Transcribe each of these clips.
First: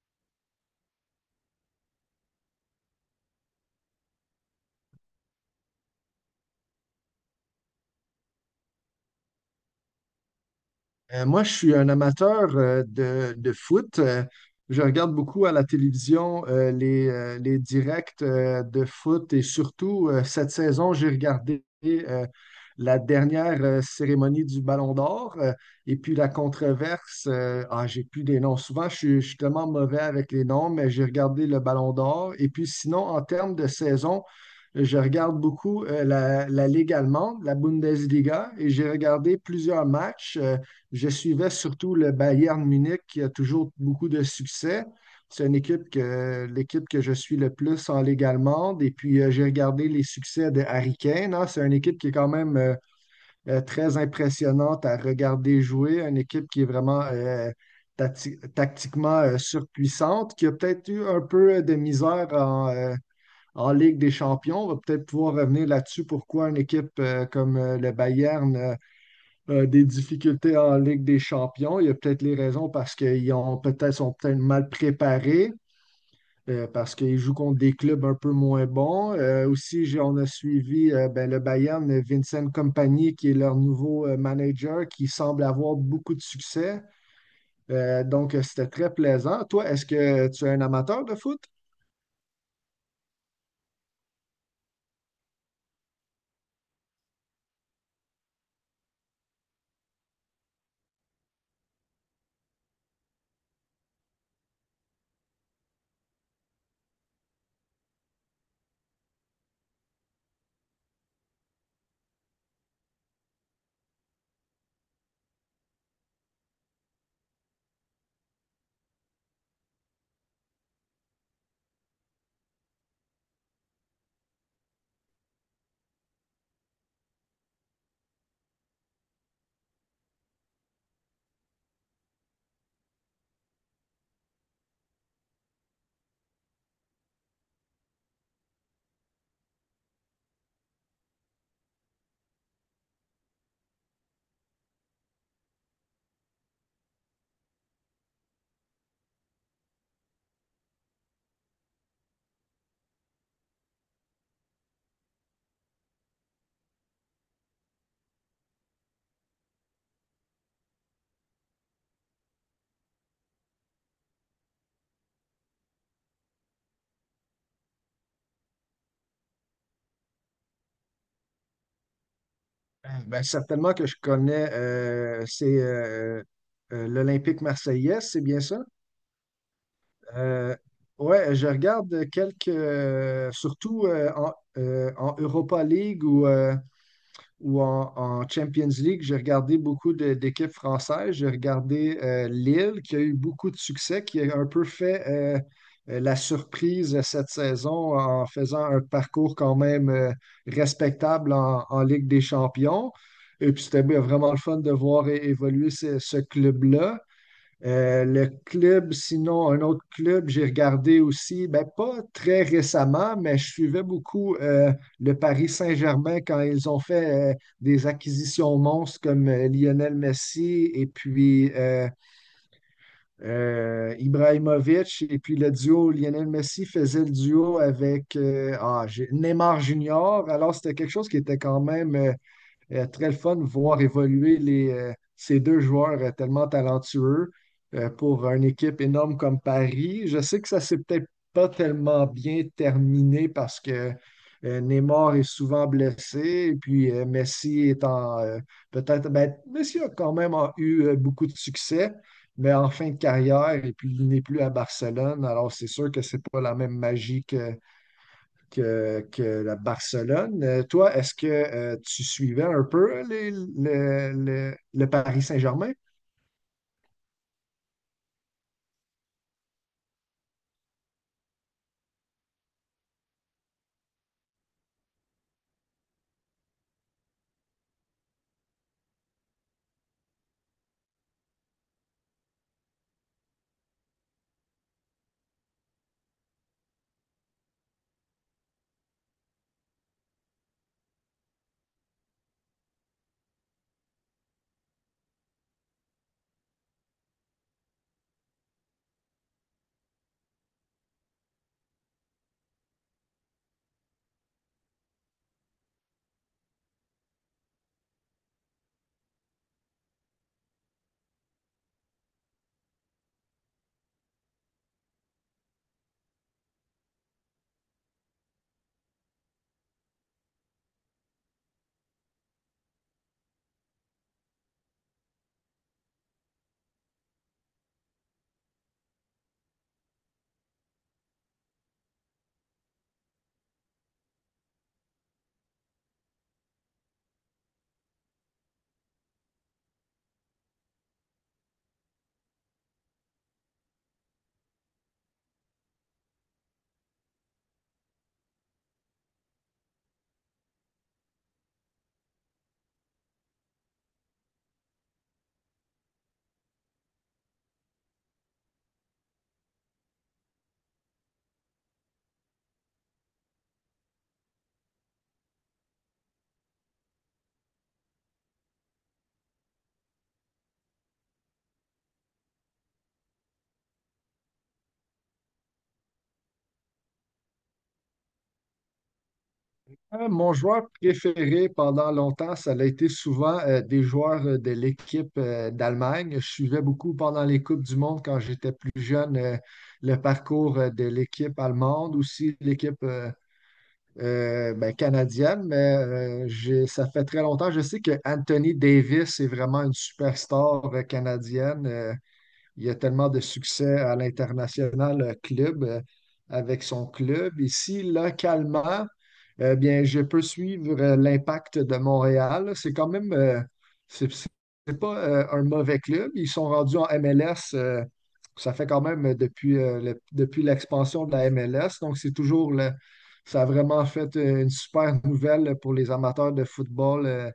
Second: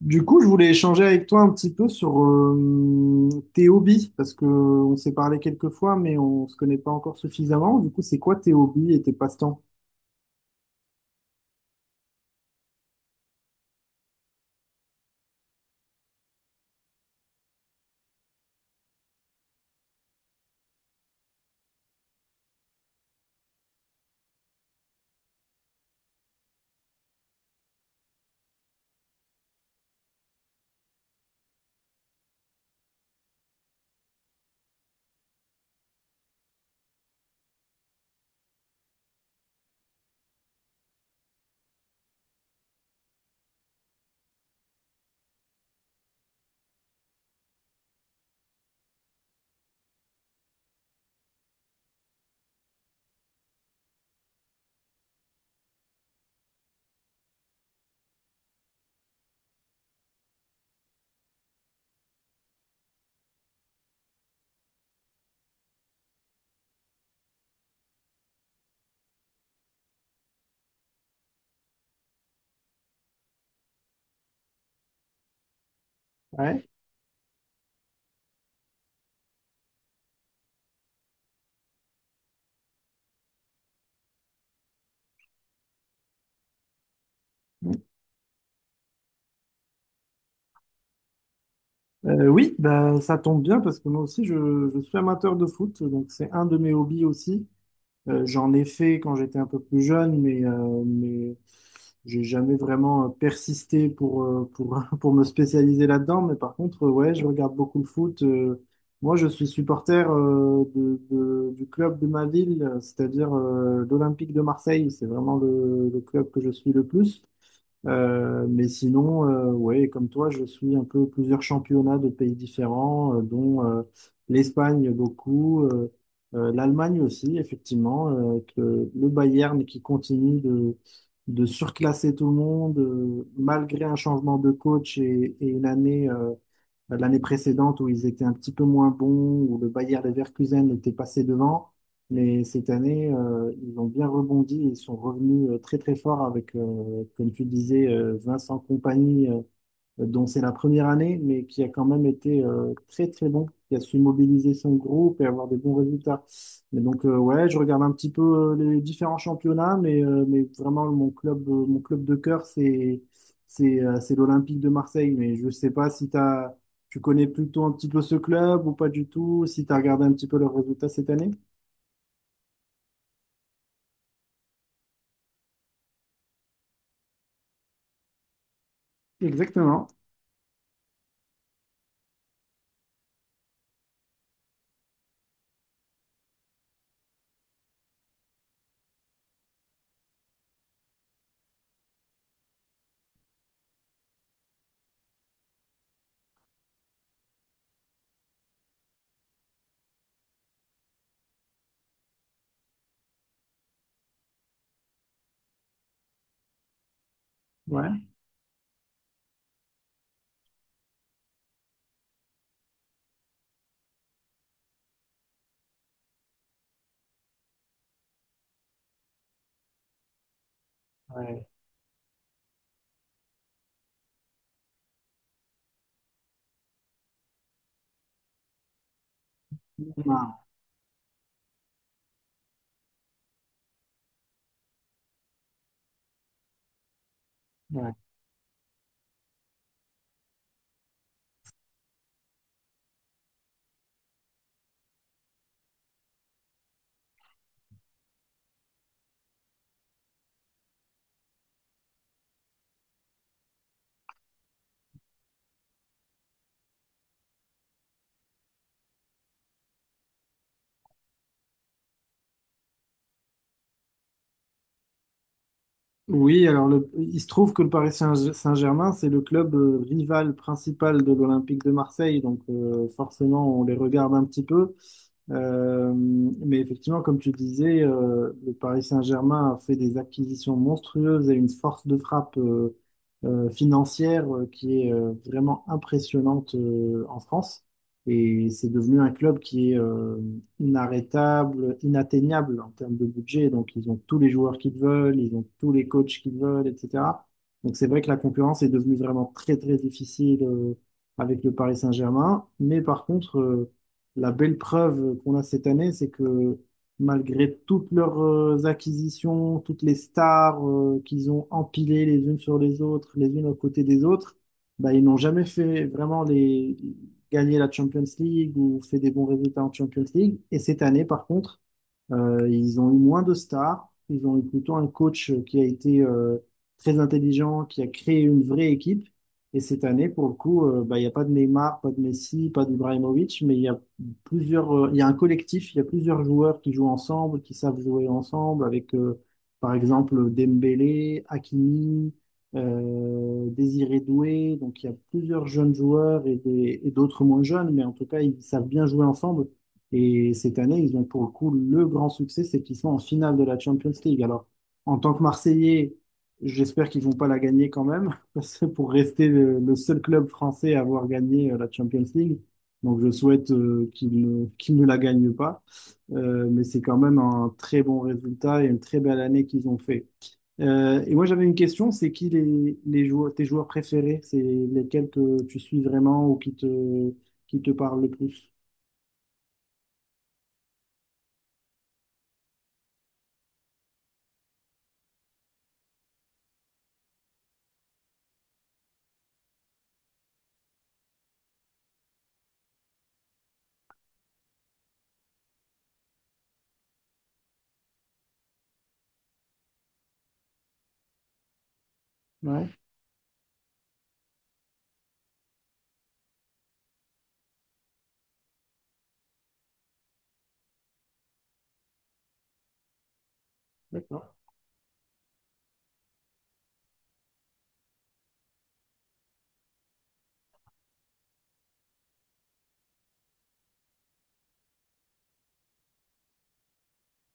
Du coup, je voulais échanger avec toi un petit peu sur tes hobbies, parce que on s'est parlé quelques fois, mais on se connaît pas encore suffisamment. Du coup, c'est quoi tes hobbies et tes passe-temps? Moi, je suis un amateur de foot. Je regarde beaucoup à la télévision les directs de foot et surtout cette saison, j'ai regardé la dernière cérémonie du Ballon d'Or et puis la controverse. Ah, j'ai plus des noms. Souvent, je suis tellement mauvais avec les noms, mais j'ai regardé le Ballon d'Or. Et puis sinon, en termes de saison, je regarde beaucoup la Ligue allemande, la Bundesliga, et j'ai regardé plusieurs matchs. Je suivais surtout le Bayern Munich qui a toujours beaucoup de succès. C'est une équipe que l'équipe que je suis le plus en Ligue allemande. Et puis, j'ai regardé les succès de Harry Kane, hein. C'est une équipe qui est quand même très impressionnante à regarder jouer. Une équipe qui est vraiment tactiquement surpuissante, qui a peut-être eu un peu de misère en Ligue des Champions. On va peut-être pouvoir revenir là-dessus. Pourquoi une équipe comme le Bayern des difficultés en Ligue des champions. Il y a peut-être les raisons parce qu'ils ont peut-être sont peut-être mal préparés, Ouais. parce qu'ils jouent contre des clubs un peu moins bons. Aussi, on a suivi ben, le Bayern, Vincent Kompany, qui est leur nouveau manager, qui semble avoir beaucoup de succès. C'était très plaisant. Toi, est-ce que tu es un amateur de foot? Oui, bah, ça tombe bien parce que moi aussi, je suis amateur de foot, donc c'est un de mes hobbies aussi. J'en ai fait quand j'étais un peu plus jeune, mais j'ai jamais vraiment persisté pour, pour me spécialiser là-dedans. Mais par contre, ouais, je regarde beaucoup le foot. Moi, je suis supporter du club de ma ville, c'est-à-dire l'Olympique de Marseille. C'est vraiment le club que je suis le plus. Mais sinon, ouais, comme toi, je suis un peu plusieurs championnats de pays différents, dont l'Espagne beaucoup, l'Allemagne aussi, effectivement, avec le Bayern qui continue de de surclasser tout le monde, malgré un changement de coach et une année, l'année précédente où ils étaient un petit peu moins bons, où le Bayer Leverkusen était passé devant. Mais cette année, ils ont bien rebondi, ils sont revenus très très forts avec, comme tu disais, Vincent Compagnie dont c'est la première année, mais qui a quand même été très très bon, qui a su mobiliser son groupe et avoir des bons résultats. Mais donc ouais, je regarde un petit peu les différents championnats, mais vraiment mon club de cœur, c'est c'est l'Olympique de Marseille. Mais je sais pas si tu connais plutôt un petit peu ce club ou pas du tout, si tu as regardé un petit peu leurs résultats cette année. Ben, certainement que je connais, c'est l'Olympique marseillaise, c'est bien ça? Exactement. Euh, ouais, je regarde quelques, surtout en Europa League ou en Champions League, j'ai regardé d'équipes françaises. J'ai regardé Lille, qui a eu beaucoup de succès, qui a un peu fait la surprise cette saison en faisant un parcours quand même respectable en Ligue des Champions. Et puis c'était bien, vraiment le fun de voir évoluer ce club-là. Ouais. Le club, sinon, un autre club, j'ai regardé aussi, ben, pas très récemment, mais je suivais beaucoup le Paris Saint-Germain quand ils ont fait des acquisitions monstres comme Lionel Messi et Ouais. puis euh, euh, Ibrahimovic. Et puis le duo, Lionel Messi faisait le duo avec Neymar Junior. Alors, c'était quelque chose qui était quand même très le fun de voir évoluer ces deux joueurs tellement talentueux Ouais. pour une équipe énorme comme Paris. Je sais que ça s'est peut-être pas tellement bien terminé parce que Neymar est souvent blessé et puis Messi est en peut-être ben, Messi a quand même en eu beaucoup de succès, mais en fin de carrière et puis il n'est plus à Barcelone. Alors c'est sûr que c'est pas la même magie que que la Barcelone. Toi, est-ce que tu suivais un peu le Paris Saint-Germain? Oui, alors le- il se trouve que le Paris Saint- Saint-Germain, c'est le club rival principal de l'Olympique de Marseille, donc forcément on les regarde un petit peu. Mais effectivement, comme tu disais, le Paris Saint-Germain a fait des acquisitions monstrueuses et une force de frappe financière qui est vraiment impressionnante en France. Et c'est devenu un club qui est inarrêtable, inatteignable en termes de budget. Donc, ils ont tous les joueurs qu'ils veulent, ils ont tous les coachs qu'ils veulent, etc. Donc, c'est vrai que la concurrence est devenue vraiment très, très difficile avec le Paris Saint-Germain. Mais par contre, la belle preuve qu'on a cette année, c'est que malgré toutes leurs acquisitions, toutes les stars qu'ils ont empilées les unes sur les autres, les unes à côté des autres, bah, ils n'ont jamais fait vraiment les gagner la Champions League ou fait des bons résultats en Champions League. Et cette année, par contre, ils ont eu moins de stars. Ils ont eu plutôt un coach qui a été très intelligent, qui a créé une vraie équipe. Et cette année, pour le coup, bah, il n'y a pas de Neymar, pas de Messi, pas d'Ibrahimovic, mais il y a il y a un collectif, il y a plusieurs joueurs qui jouent ensemble, qui savent jouer ensemble, avec par exemple Dembélé, Hakimi, Désiré Doué. Donc il y a plusieurs jeunes joueurs et des- et d'autres moins jeunes, mais en tout cas, ils savent bien jouer ensemble. Et cette année, ils ont pour le coup le grand succès, c'est qu'ils sont en finale de la Champions League. Alors, en tant que Marseillais, j'espère qu'ils vont pas la gagner quand même, parce que pour rester le seul club français à avoir gagné la Champions League. Donc, je souhaite qu'ils ne la gagnent pas. Mais c'est quand même un très bon résultat et une très belle année qu'ils ont fait. Et moi, j'avais une question, c'est qui les joueurs, tes joueurs préférés? C'est lesquels que tu suis vraiment ou qui qui te parlent le plus? Mon joueur préféré pendant longtemps, ça a été souvent des joueurs de l'équipe d'Allemagne. Je suivais beaucoup pendant les Coupes du Monde quand j'étais plus jeune le parcours de l'équipe allemande, aussi l'équipe ben, canadienne. Mais ça fait très longtemps. Je sais que Anthony Davis est vraiment une superstar canadienne. Ouais, Il a tellement de succès à l'international club avec son club. Ici, localement, eh bien, je peux suivre l'impact de Montréal. C'est quand même, c'est c'est- d'accord. pas un mauvais club. Ils sont rendus en MLS. Ça fait quand même depuis, depuis l'expansion de la MLS. Donc, ça a vraiment fait une super nouvelle pour les amateurs de football. euh,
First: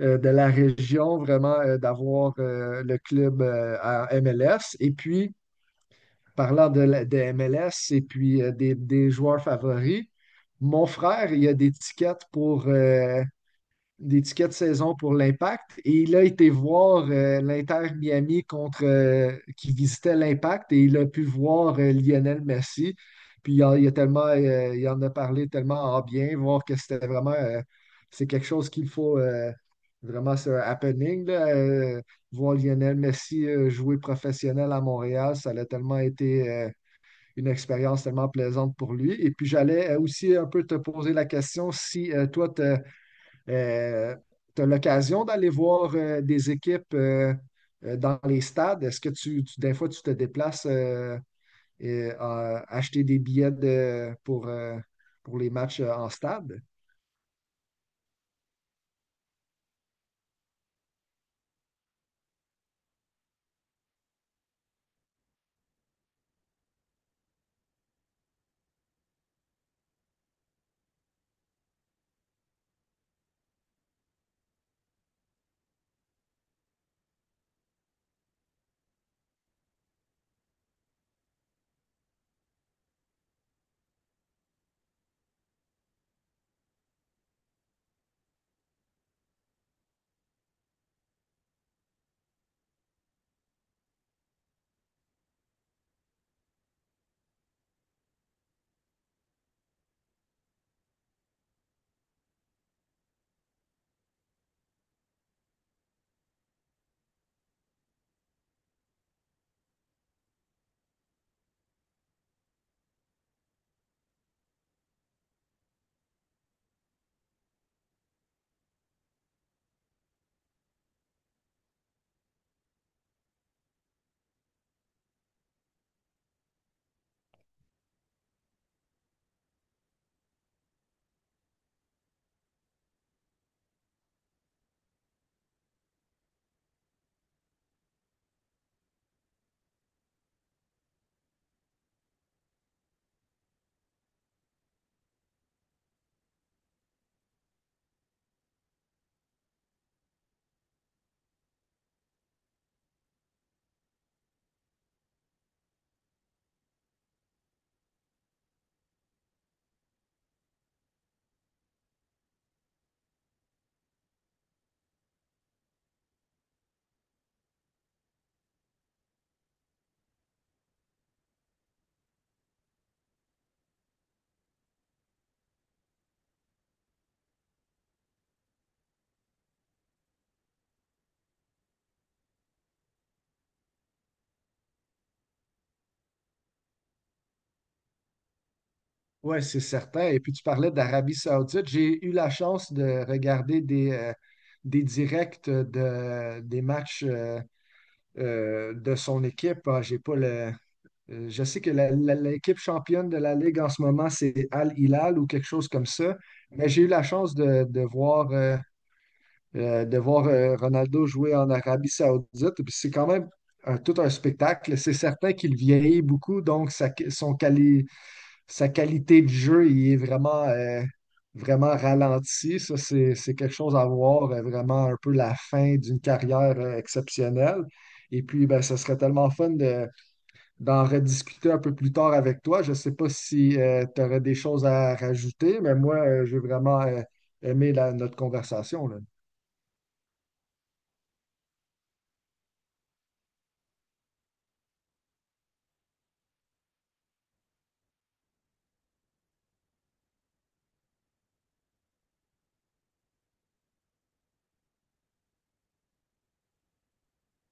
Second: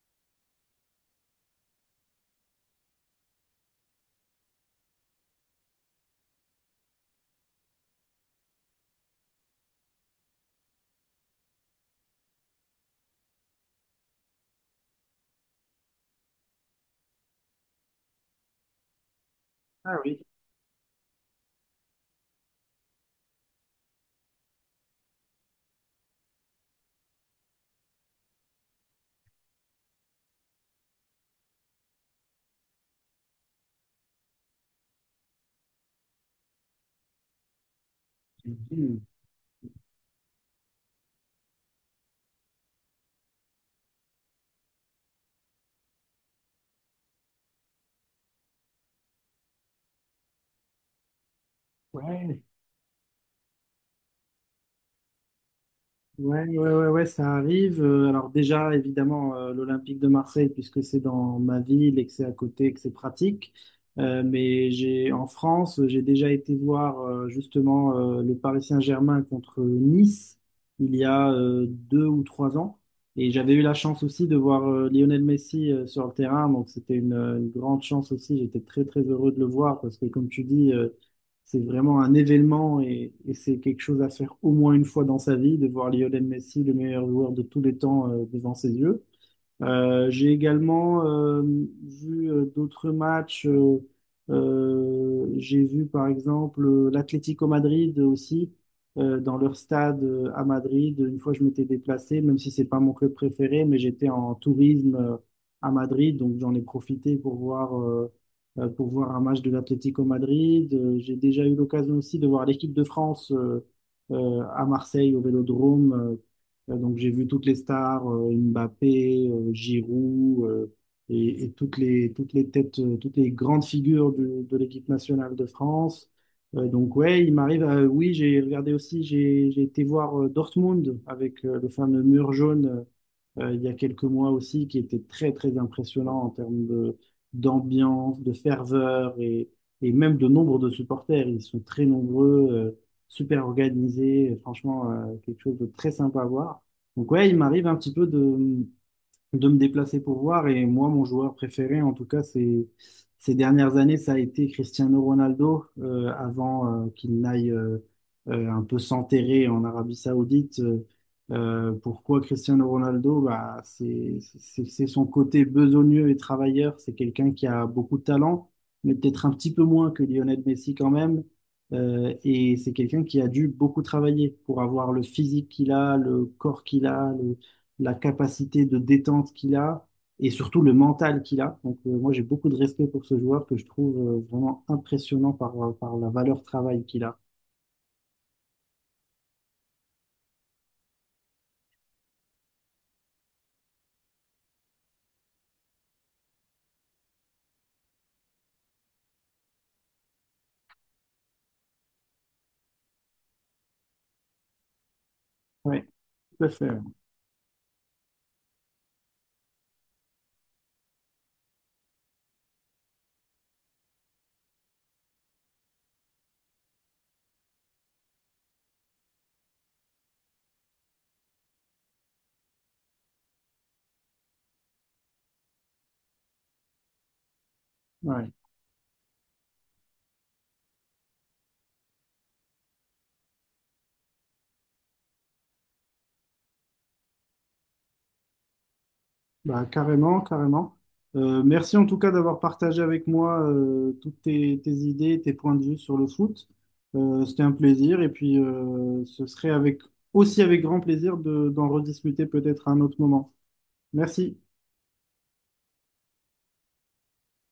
euh, De la région, vraiment d'avoir le club à MLS. Et puis, parlant de MLS et puis des joueurs favoris, mon frère, il a des tickets pour d'étiquette saison pour l'Impact. Et il a été voir l'Inter Miami contre qui Ah visitait oui. l'Impact et il a pu voir Lionel Messi. Il a tellement, il en a parlé tellement en bien, voir que c'était vraiment c'est quelque chose qu'il faut vraiment, c'est un happening là, voir Lionel Messi jouer professionnel à Montréal, ça a tellement été une expérience tellement J'ai plaisante pour dit, lui. Et puis j'allais aussi un peu te poser la question si toi, tu euh, tu as l'occasion d'aller voir des équipes dans les stades. Est-ce que des fois, tu te déplaces et, Ouais, acheter pour les matchs en ouais, ouais, stade? ouais, ouais, ça arrive. Alors déjà, évidemment, l'Olympique de Marseille, puisque c'est dans ma ville et que c'est à côté et que c'est pratique. Mais j'ai en France, j'ai déjà été voir justement le Paris Saint-Germain contre Nice il y a deux ou trois ans. Et j'avais eu la chance aussi de voir Lionel Messi sur le terrain. Donc c'était une grande chance aussi. J'étais très très heureux de le voir parce que comme tu dis, c'est vraiment un événement et c'est quelque chose à faire au moins une fois dans sa vie, de voir Lionel Messi, le meilleur joueur de tous les temps, devant ses yeux. J'ai également vu d'autres matchs. J'ai vu par exemple l'Atlético Madrid aussi dans leur stade à Madrid. Une fois, je m'étais déplacé, même si c'est pas mon club préféré, mais j'étais en tourisme à Madrid, donc j'en ai profité pour voir un match de l'Atlético Madrid. J'ai déjà eu l'occasion aussi de voir l'équipe de France à Marseille au Vélodrome. Donc j'ai vu toutes les stars, Mbappé, Giroud, et toutes toutes les têtes, toutes les grandes figures du- de l'équipe nationale de France. Donc ouais, il m'arrive, à- oui, j'ai regardé aussi, j'ai été voir Dortmund avec le fameux mur jaune il y a quelques mois aussi, qui était très, très impressionnant en termes d'ambiance, de ferveur et même de nombre de supporters. Ils sont très nombreux, super organisés, et franchement, quelque chose de très sympa à voir. Donc ouais, il m'arrive un petit peu de me déplacer pour voir. Et moi, mon joueur préféré, en tout cas, ces dernières années, ça a été Cristiano Ronaldo, avant qu'il n'aille un peu s'enterrer en Arabie Saoudite. Pourquoi Cristiano Ronaldo? Bah, c'est son côté besogneux et travailleur. C'est quelqu'un qui a beaucoup de talent, mais peut-être un petit peu moins que Lionel Messi quand même. Et c'est quelqu'un qui a dû beaucoup travailler pour avoir le physique qu'il a, le corps qu'il a, la capacité de détente qu'il a et surtout le mental qu'il a. Donc, moi, j'ai beaucoup de respect pour ce joueur que je trouve vraiment impressionnant par la valeur travail qu'il a. Oui, c'est certain. Et puis tu parlais d'Arabie Saoudite. J'ai eu la chance de regarder des directs des matchs de son équipe. Ah, j'ai pas le... Je sais que l'équipe championne de la Ligue en ce moment, c'est Al Hilal ou quelque chose Oui, comme ça. tout à fait. Mais j'ai eu la chance de voir Ronaldo jouer en Arabie Saoudite. Puis c'est quand même tout un spectacle. C'est certain qu'il vieillit beaucoup, donc sa qualité de jeu il est vraiment, vraiment ralentie. Ça, c'est quelque chose à voir, vraiment un peu la fin d'une carrière exceptionnelle. Et Ouais. puis, ben, ce serait tellement fun de d'en rediscuter un peu plus tard avec toi. Je ne sais pas si tu aurais des choses à rajouter, mais moi, j'ai vraiment aimé notre conversation, là. Bah, carrément, carrément. Merci en tout cas d'avoir partagé avec moi toutes tes idées, tes points de vue sur le foot. C'était un plaisir et puis ce serait avec, aussi avec grand plaisir d'en rediscuter peut-être à un autre moment. Merci.